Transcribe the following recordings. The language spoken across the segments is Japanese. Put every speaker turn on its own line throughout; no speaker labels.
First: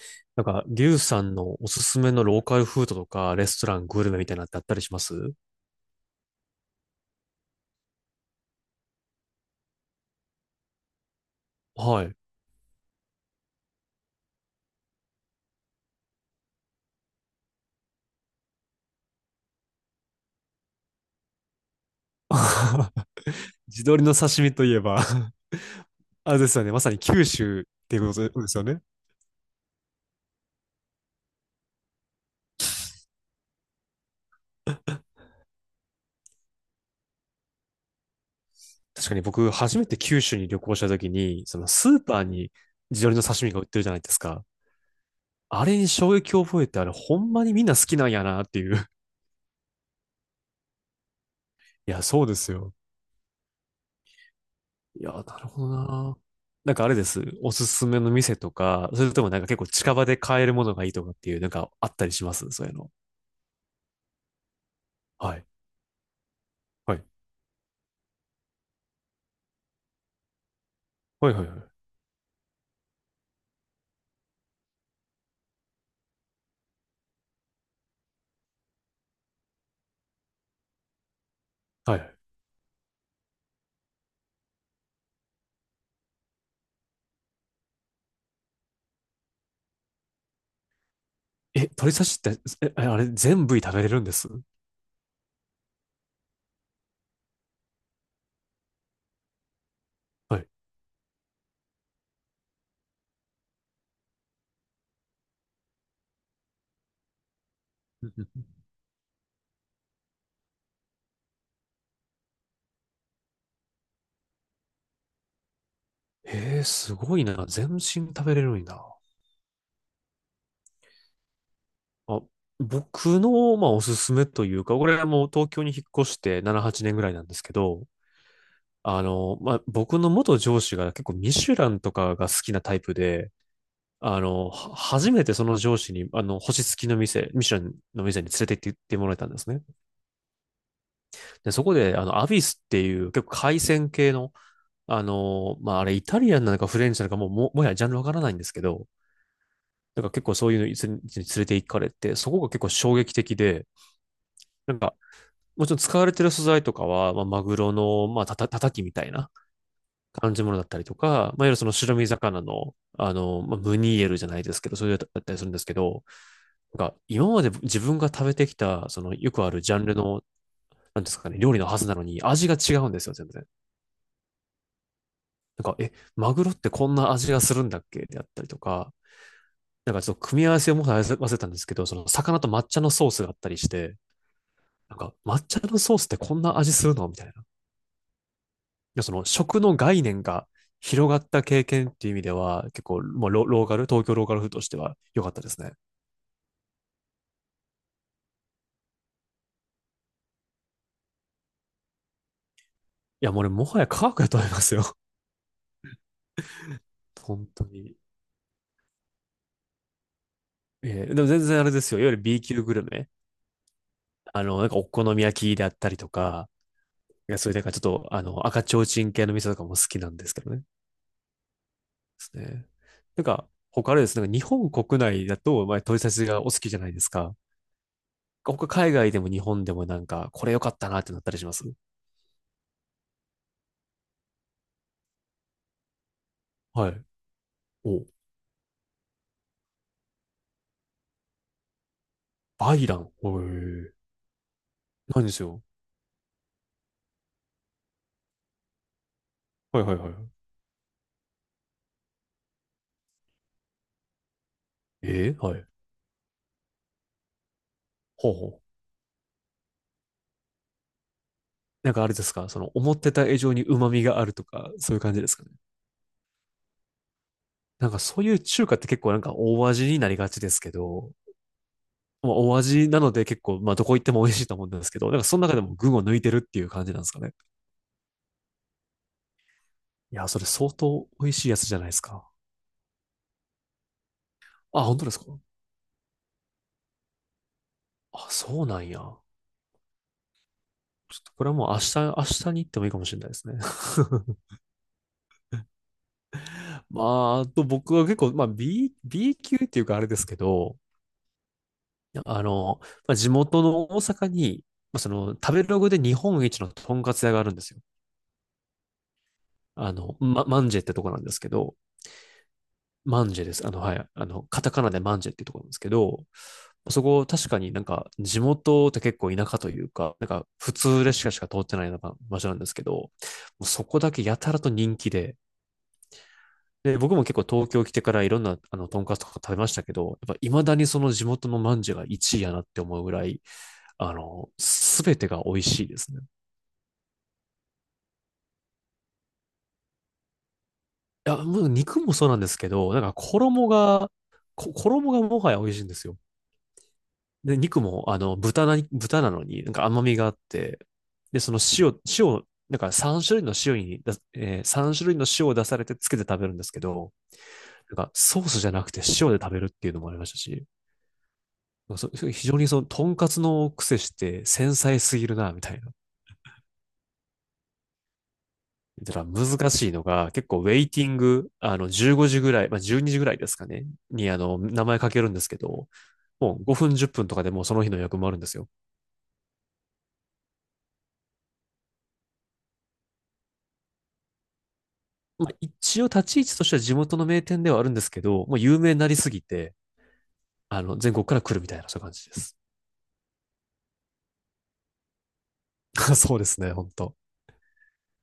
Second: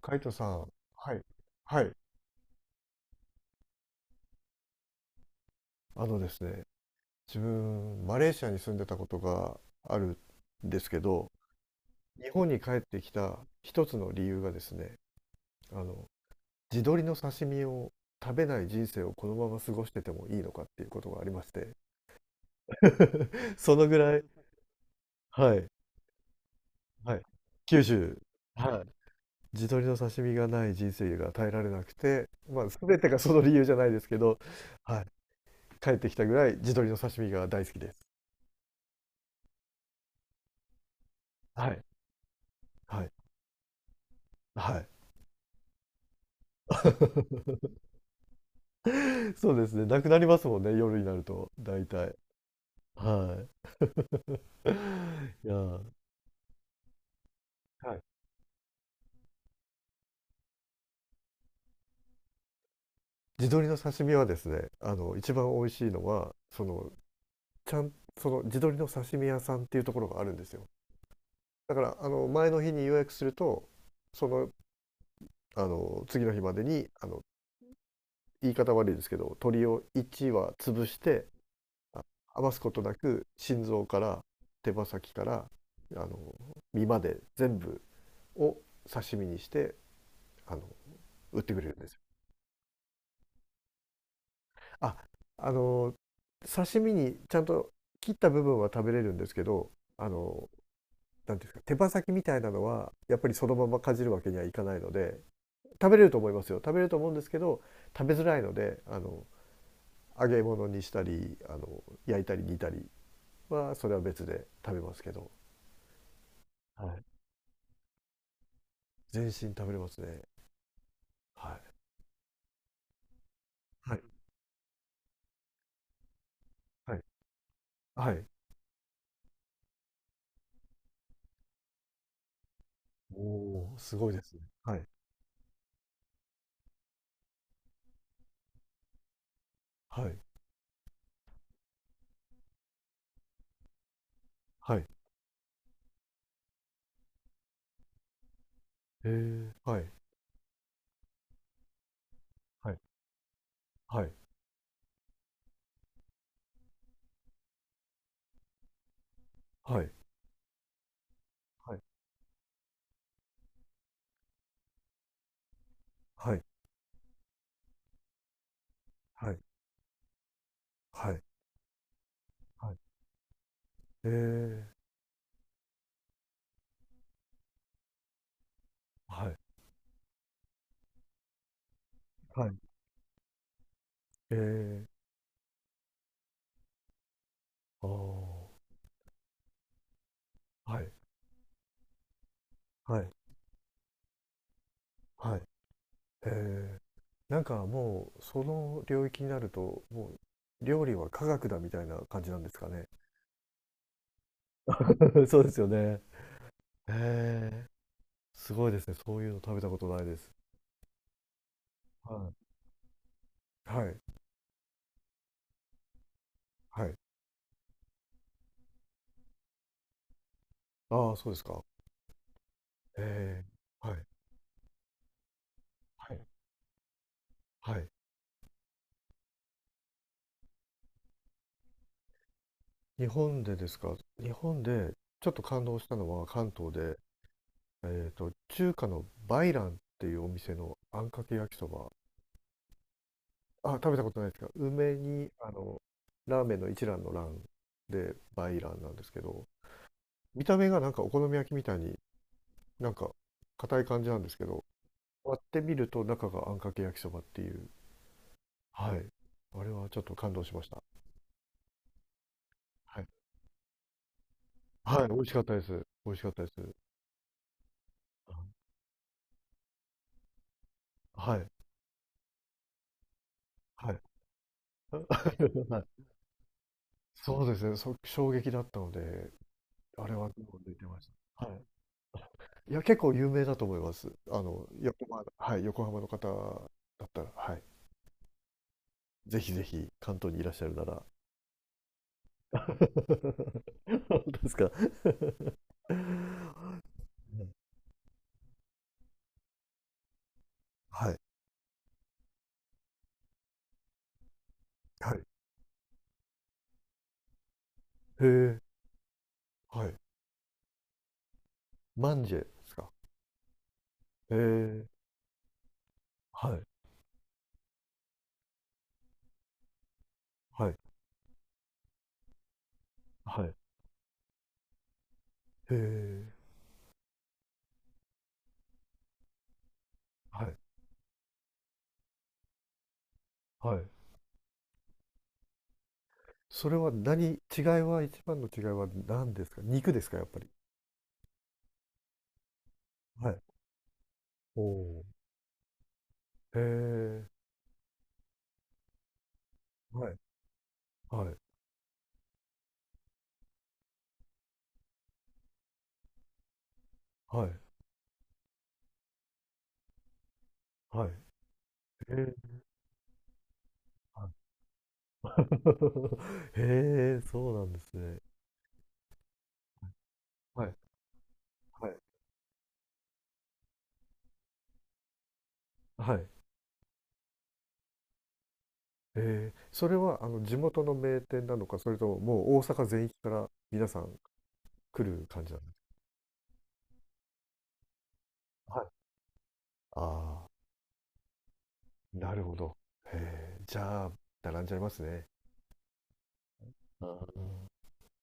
カイト
なん
さん、
か、リュウ
は
さ
い、
んのお
は
す
い、
すめのローカルフードとか、レストラン、グルメみたいなのってあったりします？
あのですね、自分、マレーシアに住んでたことがあるんですけど、
はい。
日本に帰ってきた一つの理由がですね、あの、地鶏の刺身を食べない人生をこのまま過ごしててもいいのかっていうことがありまして、そ
地
のぐ
鶏の
らい、
刺身といえば
はい、
あれですよね。まさに
はい、
九州っ
九
ていうこ
州、
とですよね。
はい。地鶏の刺身がない人生が耐えられなくて、まあ、全てがその理由じゃないですけど、はい、帰ってきたぐらい地鶏の刺身が大好きです。
確かに僕、初めて九州に旅行した時に、その
はい、
スーパーに地
はい
鶏の刺身が売ってるじゃないですか。
はい。
あれに衝撃を覚えて、あれ、ほんまにみんな 好きなんやなっていう。
そうですね、なくなりますもんね、夜になると、大
いや、
体。
そうですよ。
はい。い
いや、なる
や
ほど
ー、
な。なんかあれです。おすす
は
め
い。
の店とか、それともなんか結構近場で買えるものがいいとかっていう、なんかあったりします、そういうの？
地鶏の刺身はですね、一
はい。
番美味しいのは、その、
はい。
ちゃん、その地鶏の刺身屋さんっていうところがあるんですよ。
はいはいは
だか
い。
ら、あの、前の日に予約すると、その、次の日までに、言い方悪いですけど、鶏を1羽潰して、
は
あ
い。
余すことなく、心臓から手羽先から、あの、身まで全部を刺身にしてあの売ってく
え、
れるんで
鳥
すよ。
刺しって、え、あれ、全部食べれるんです？
ああの刺身にちゃんと切った部分は食べれるんですけど、あ
は
の
い。
なんていうんですか、手羽先みたいなのはやっぱりそのままかじるわけにはいかないので、食べれると思うんですけど、
う
食
ん
べ
う
づらい
ん。
ので、揚げ物にしたり、焼いたり煮たりはそれは別で食べますけど、
へえ、
は
す
い、
ごいな。全身食べれるんだ。
全身食べれますね。はい、
あ、僕の、まあ、お
は
す
い、
すめというか、これはもう東京に引っ越して7、8
は
年ぐ
い、
らいなんですけど、
はい。
あの、まあ、僕の元上司が結構ミシュランとかが好きなタイプ
お
で、
おー、すごいで
あ
すね。
の、
はい、
初めてその上司に、あの、星付きの店、ミシュランの店に連れて行ってもらえたんですね。
はい、
で、そこで、あの、アビスっていう結構海鮮系の、
はい。へ
あの、まあ、あれ、イタリアンなのかフレンチなのかもう、はやジャンルわからないんですけど、
え、はい。
なんから結構そういうのに連れて行かれて、そこが結構
はい、
衝撃的で、
はい、
なんか、もちろん使われてる素材とかは、まあ、マグロの、まあ、たたきみたいな
はい、
感じものだったりとか、まあ、いわゆるその
はい、
白身魚の、あの、まあ、ムニエルじゃないですけど、そういうのだったりするんですけど、
はい、
なんか、今まで自分が食べてきた、その、よ
はい、
くあるジャンルの、なんで
は
す
い、
かね、料理のはずなのに、味が
は
違
い、
うんですよ、全然。
ええ、
なんか、え、マグロってこんな味がするんだっけであったりとか、
はい、
なんかちょっと組み合わせをもう忘れたんですけど、その魚
は
と
い、
抹茶のソースがあったりして、
ええ、
なんか抹茶のソースってこんな味するのみたいな。い
ああ、は
や、その食の概念が
い、
広がった経験っていう意味では、結
は
構、
い、
もうロローカル、東京ローカル風としては良かっ
は
た
い、
ですね。
ええ、なんかもう、その領域になると、もう、料理は科学だみたいな感じなんですかね。
いや、もうね、もはや科学だと思いますよ。
そうですよね。へ
本当
え、
に。
すごいですね。そういうの食べたことないです。
でも全然あれですよ。いわゆる B
は
級グルメ。
い、はい、
あの、なんかお好み焼きであったりとか、
はい。
いやそれでなんかちょっと、あの、赤ちょうちん系の店とかも好きなんですけどね。
ああ、そうですか。
ですね。なん
ええ、
か、他
は
あれ
い、
ですね、なんか日本国内だと、まあ、取り差
はい、
しがお好きじゃないですか。
はい。
他海外でも日本でもなんか、これ良かったなってなったりします？
日本でですか。日本でちょっと感動したのは関東
は
で、
い。お、
えっと、中華のバイランっていうお店のあんかけ焼きそば。
バイラン。お
あ、食
え。
べたことないですか？梅
何
に、
です
あ
よ。
の、ラーメンの一蘭の蘭でバイランなんですけど、
はいはいはい。
見た目がなんかお好み焼きみたいになんか硬い感じなんですけど、
えー、
割っ
は
て
い。
みると中があんかけ焼きそばっていう。
ほうほう。
はい。あれはちょっと感動しました。
なんかあれですか、その思っ
はい。
てた以上に旨味があるとか、そういう
はい、美
感じ
味
で
し
す
かっ
かね。
たです。美味しかったです。
なんかそういう中華って結構なんか大味になりがちですけど、
はい。
まあ、大味なので結構、まあど
は
こ
い。
行っても美味しいと思うんですけど、なんかその中で も
は
群を
い。
抜いてるっていう感じなんですかね。
そうですね。衝撃だったので、あれ
いや、
はも
それ
う
相
出てま
当
し
美味し
た。
い
は
や
い。
つじゃないですか。
いや、結構有名だと思います。あの、
あ、本当
横
です
浜、
か？
はい、横浜の方だったら、はい。
あ、そうなんや。ちょ
ぜひぜひ、関東にいらっしゃるなら。
っとこれはもう明日、明日に行ってもいいかもしれないですね。
本当で すか。
まあ、あと僕は結構、まあ B 級っていうかあれですけど、
はい。
あの、まあ、地元の大阪に、まあ、そ
はい。
の食べログで日本一のとんかつ屋があるんですよ。
へえ。は
あ
い。
の、マンジェってとこなんですけど、
マンジェですか。
マンジェです。あの、はい。あ
へ
の、カタカ
え。
ナでマンジェっていうところなんですけど、
はい。
そこ確かになんか地元って結構田舎というか、なんか
は
普
い。
通列車しか通ってないような場所なんですけど、も
はい。へ
うそこだけやたらと人気で、
え。
で、僕も結構東京来てからいろんなあの、トンカツとか食べましたけど、やっぱ
はい。
未だにその地元のまんじゅうが1位やなって思うぐらい、
はい。
あの、すべてが美味しいですね。
それは何、違いは、一番の違いは何ですか？肉ですか、やっぱり。
いや、もう肉もそうなんですけど、なんか
はい。
衣が、
お
こ
お。
衣がもはや美味しいんですよ。
へえ。
で、肉も、あの、豚なのに、なんか甘
はい。
みがあって、
はい。
で、その塩、塩、なんか3種類の塩にだ、3種類の塩を出されてつけて食べるんですけど、
はい。
なんかソースじゃなくて塩で食べるっていうのもありましたし、
はい。
なんか
へえ。
非常にその、とんかつの癖し
は
て
い。
繊細すぎるな、みたいな。
へえ、そうなんですね。
だから難しいのが、結構
は
ウェ
い、
イティング、あ
は
の、
い、
15時ぐらい、まあ、12時ぐらいですかね、に、あの、名前かけるんですけど、
はい。
もう5分、10分とかでもうその日の予約もあるんですよ。
えー、それはあの地元の名店なのか、それとももう大阪全域から皆さん来る感
ま
じ
あ、
なんです
一応立ち位置としては地元の名店ではあるんですけど、もう有
か？はい。
名になりすぎて、
あ
あの、全国から来るみたいな、そういう感
あ、
じで
なる
す。
ほど。へえ、じゃあ、並んじゃいますね。
そうですね、本
う
当
ん。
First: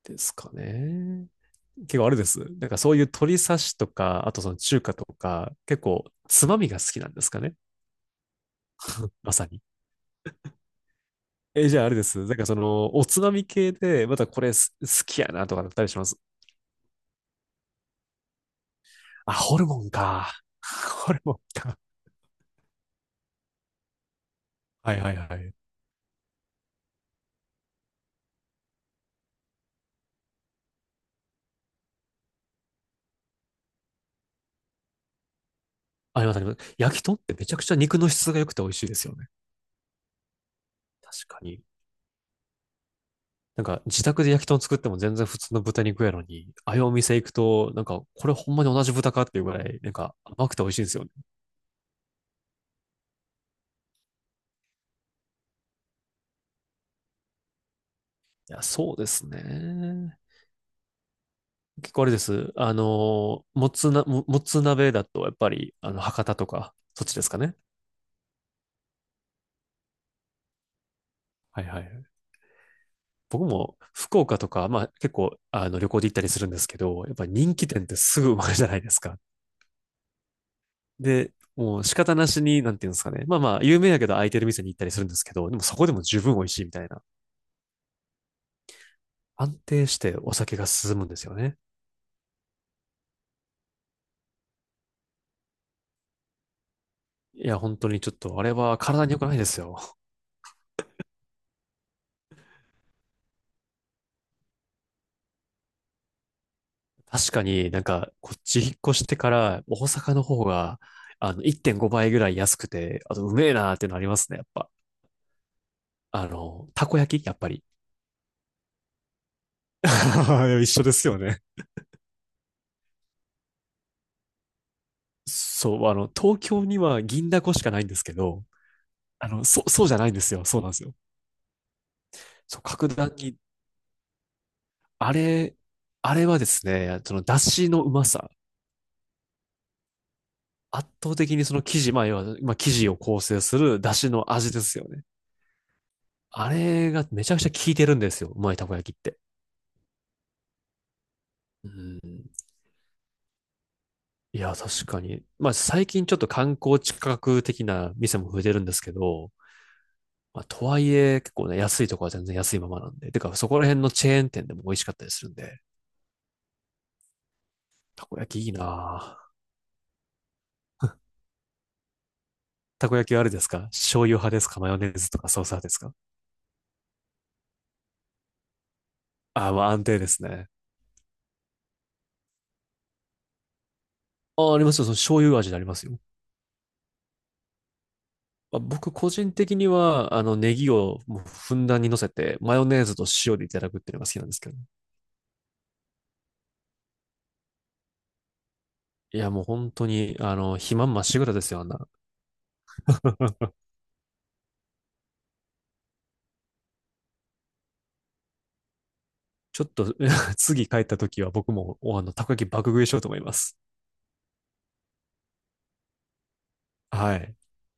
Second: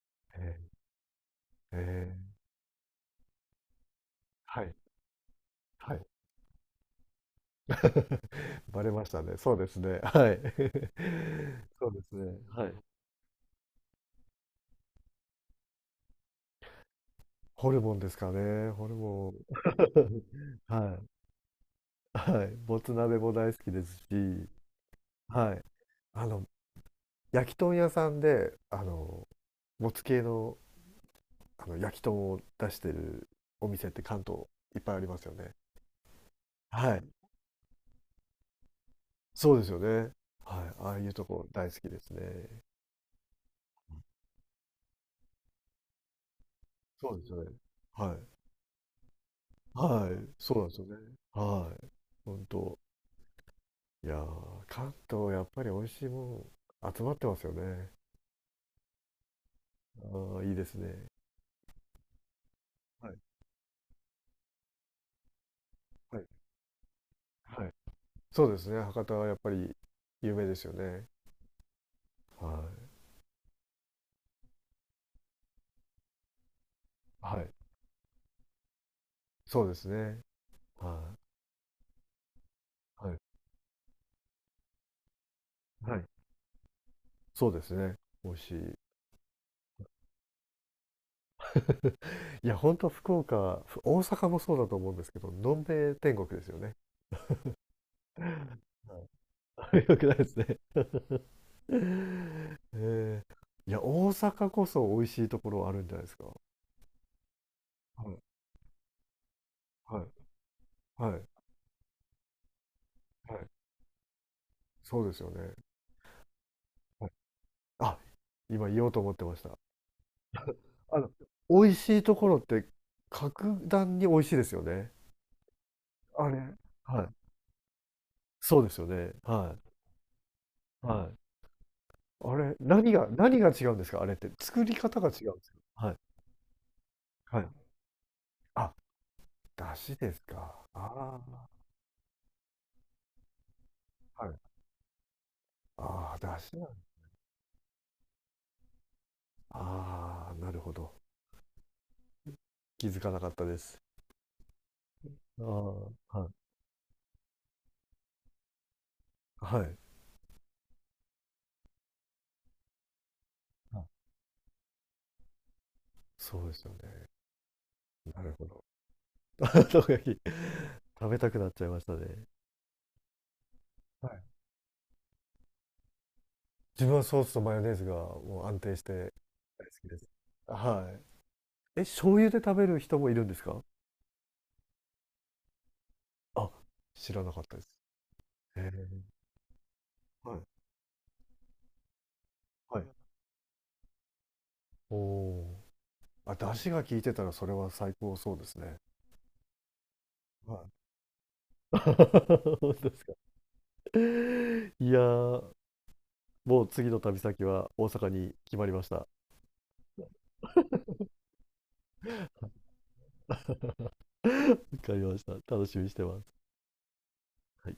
ですか
え
ね。
ー、え
結構あれ
ー、
です。なんかそういう鶏刺しとか、あとその
はい、
中華とか、結
は
構
い。
つまみが好きなんですかね。
バレました
ま
ね。
さ
そう
に。
ですね。はい。
え、じゃあ
そ
あ
う
れ
で
で
す
す。なん
ね。
かそ
はい。
の、おつまみ系で、またこれ好きやなとかだったりします？
ホルモンですかね。ホル
あ、
モン。
ホルモンか。
はい。
ホルモンか。
はい、もつ鍋も大好きですし、
はいはいはい。
はい、あの焼き豚屋さんで、あのもつ系の、あの焼き豚を出してるお店って関東いっぱいありますよね。
ありますあります。
は
焼き
い、
豚ってめちゃくちゃ肉の質が良くて美味しいですよね。
そうですよね。はい、ああいうと
確か
こ
に。
大好きですね。
なんか自宅で焼き豚作っても全然普通の豚肉やのに、ああいうお
そ
店
うで
行
す
く
よね。
と、なんか
はい、
これほんまに同じ豚かっていうぐらい、なん
は
か
い、
甘
そ
く
う
て
なん
美味
で
し
す
いん
よ
で
ね。
すよね。
はい、本当。いやー、関東やっぱり美味しいもん集まってますよね。
いや、そうですね。
ああ、いいですね。
結構あれです。あ
はい、
の、もつ鍋だとやっぱり、あの、
はい、
博多とか、そっちですかね。
はい。そうですね。博多はやっぱり有名ですよね。
はいはいはい。
はい。
僕も福岡とか、まあ結構あの旅行で行ったりするんですけど、やっぱり
はい。
人気店ってすぐ埋まるじゃないですか。
そうですね。は
で、もう仕方なしに、なんていうんです
い。
か
はい。
ね。まあまあ、有名やけど空いてる店に行ったりするんですけど、でもそこで
は
も
い。
十分美味しいみたいな。
そうですね。美味しい。
安定してお酒が進むんですよね。
いや、ほんと福岡、大阪もそうだと思うんですけど、のんべえ天国ですよね。
いや、本当にちょっと、あれは
は
体に良くないです
い
よ。
よ くないですね。えー、いや、大阪こそ美味しいところあるんじゃないですか。
確かになん
は
か、
い。
こっち引っ越してから、大
は
阪の
い。
方が、
はい。
あの、1.5倍ぐらい安くて、あと、う
は
め
い。
えなーっていうのありますね、やっぱ。
そうですよね。
あの、たこ
はい。
焼きやっぱり。
あ、今言おうと思ってました。
一緒で
あ
す
の、
よね。
美味しいところって格段に美味しいですよね。
そう、あの、
あれ。
東京には
はい。
銀だこしかないんですけど、
そうですよね。
あの、
は
そう、そうじゃないんですよ。そうなんです
い。
よ。
はい。あれ、
そう、格段に、
何が違うんですかあれって。作り方が
あ
違うんですよ、
れ、
はい。
あれはですね、その、出
はい。
汁のうまさ。
あ、だしですか。
圧倒
あ
的にその生地、まあ、要は、まあ、生地を構成する出汁
あ、は
の
い。
味ですよね。
ああ、だ
あ
しなんだ。
れがめちゃくちゃ効いてるんですよ。うまいたこ焼きって。
ああ、なるほど。
うん。
気づかなかったです。
いや、確かに。
あ
まあ、最近ちょ
あ、
っと
はい。
観光地価格的な店も増えてるんですけど、
はい。
まあ、とはいえ、結構ね、安いとこは全然安いままなんで。てか、そこら辺
あ、
のチェーン店でも美味しかったりするんで、
そうですよね。
たこ
なる
焼き
ほ
いい
ど。
なぁ。
生焼き、食べたくなっちゃいましたね。
たこ焼きはあれですか？醤
は
油
い。
派ですか？マヨネーズとかソース派ですか？
自分はソースとマヨネーズがもう安定して
ああ、ま
大
あ
好
安
きで
定
す。
ですね。
はい。え、醤油で食べる人もいるんですか？
ああ、ありますよ。その醤油味でありますよ。
あ、知らなかったです。
まあ、
へえ。
僕個人的には、あ
は
の、
い。
ネギをもうふんだんに乗せて、マヨ
は
ネ
い。
ーズと塩でいただくっていうのが好きなんですけど。
おお。あ、出汁が効いてたらそれは最高そうですね。
いや、もう本当に、あ
は
の、
い。
肥満まっしぐらですよ、あん な。
本当ですか。いやー、もう次の旅先は大阪に決まりました。わ
ちょっと、次帰った時は僕も、あの、たこ焼き爆食いしようと思います。
かりました。楽しみにしてます。
はい。
はい。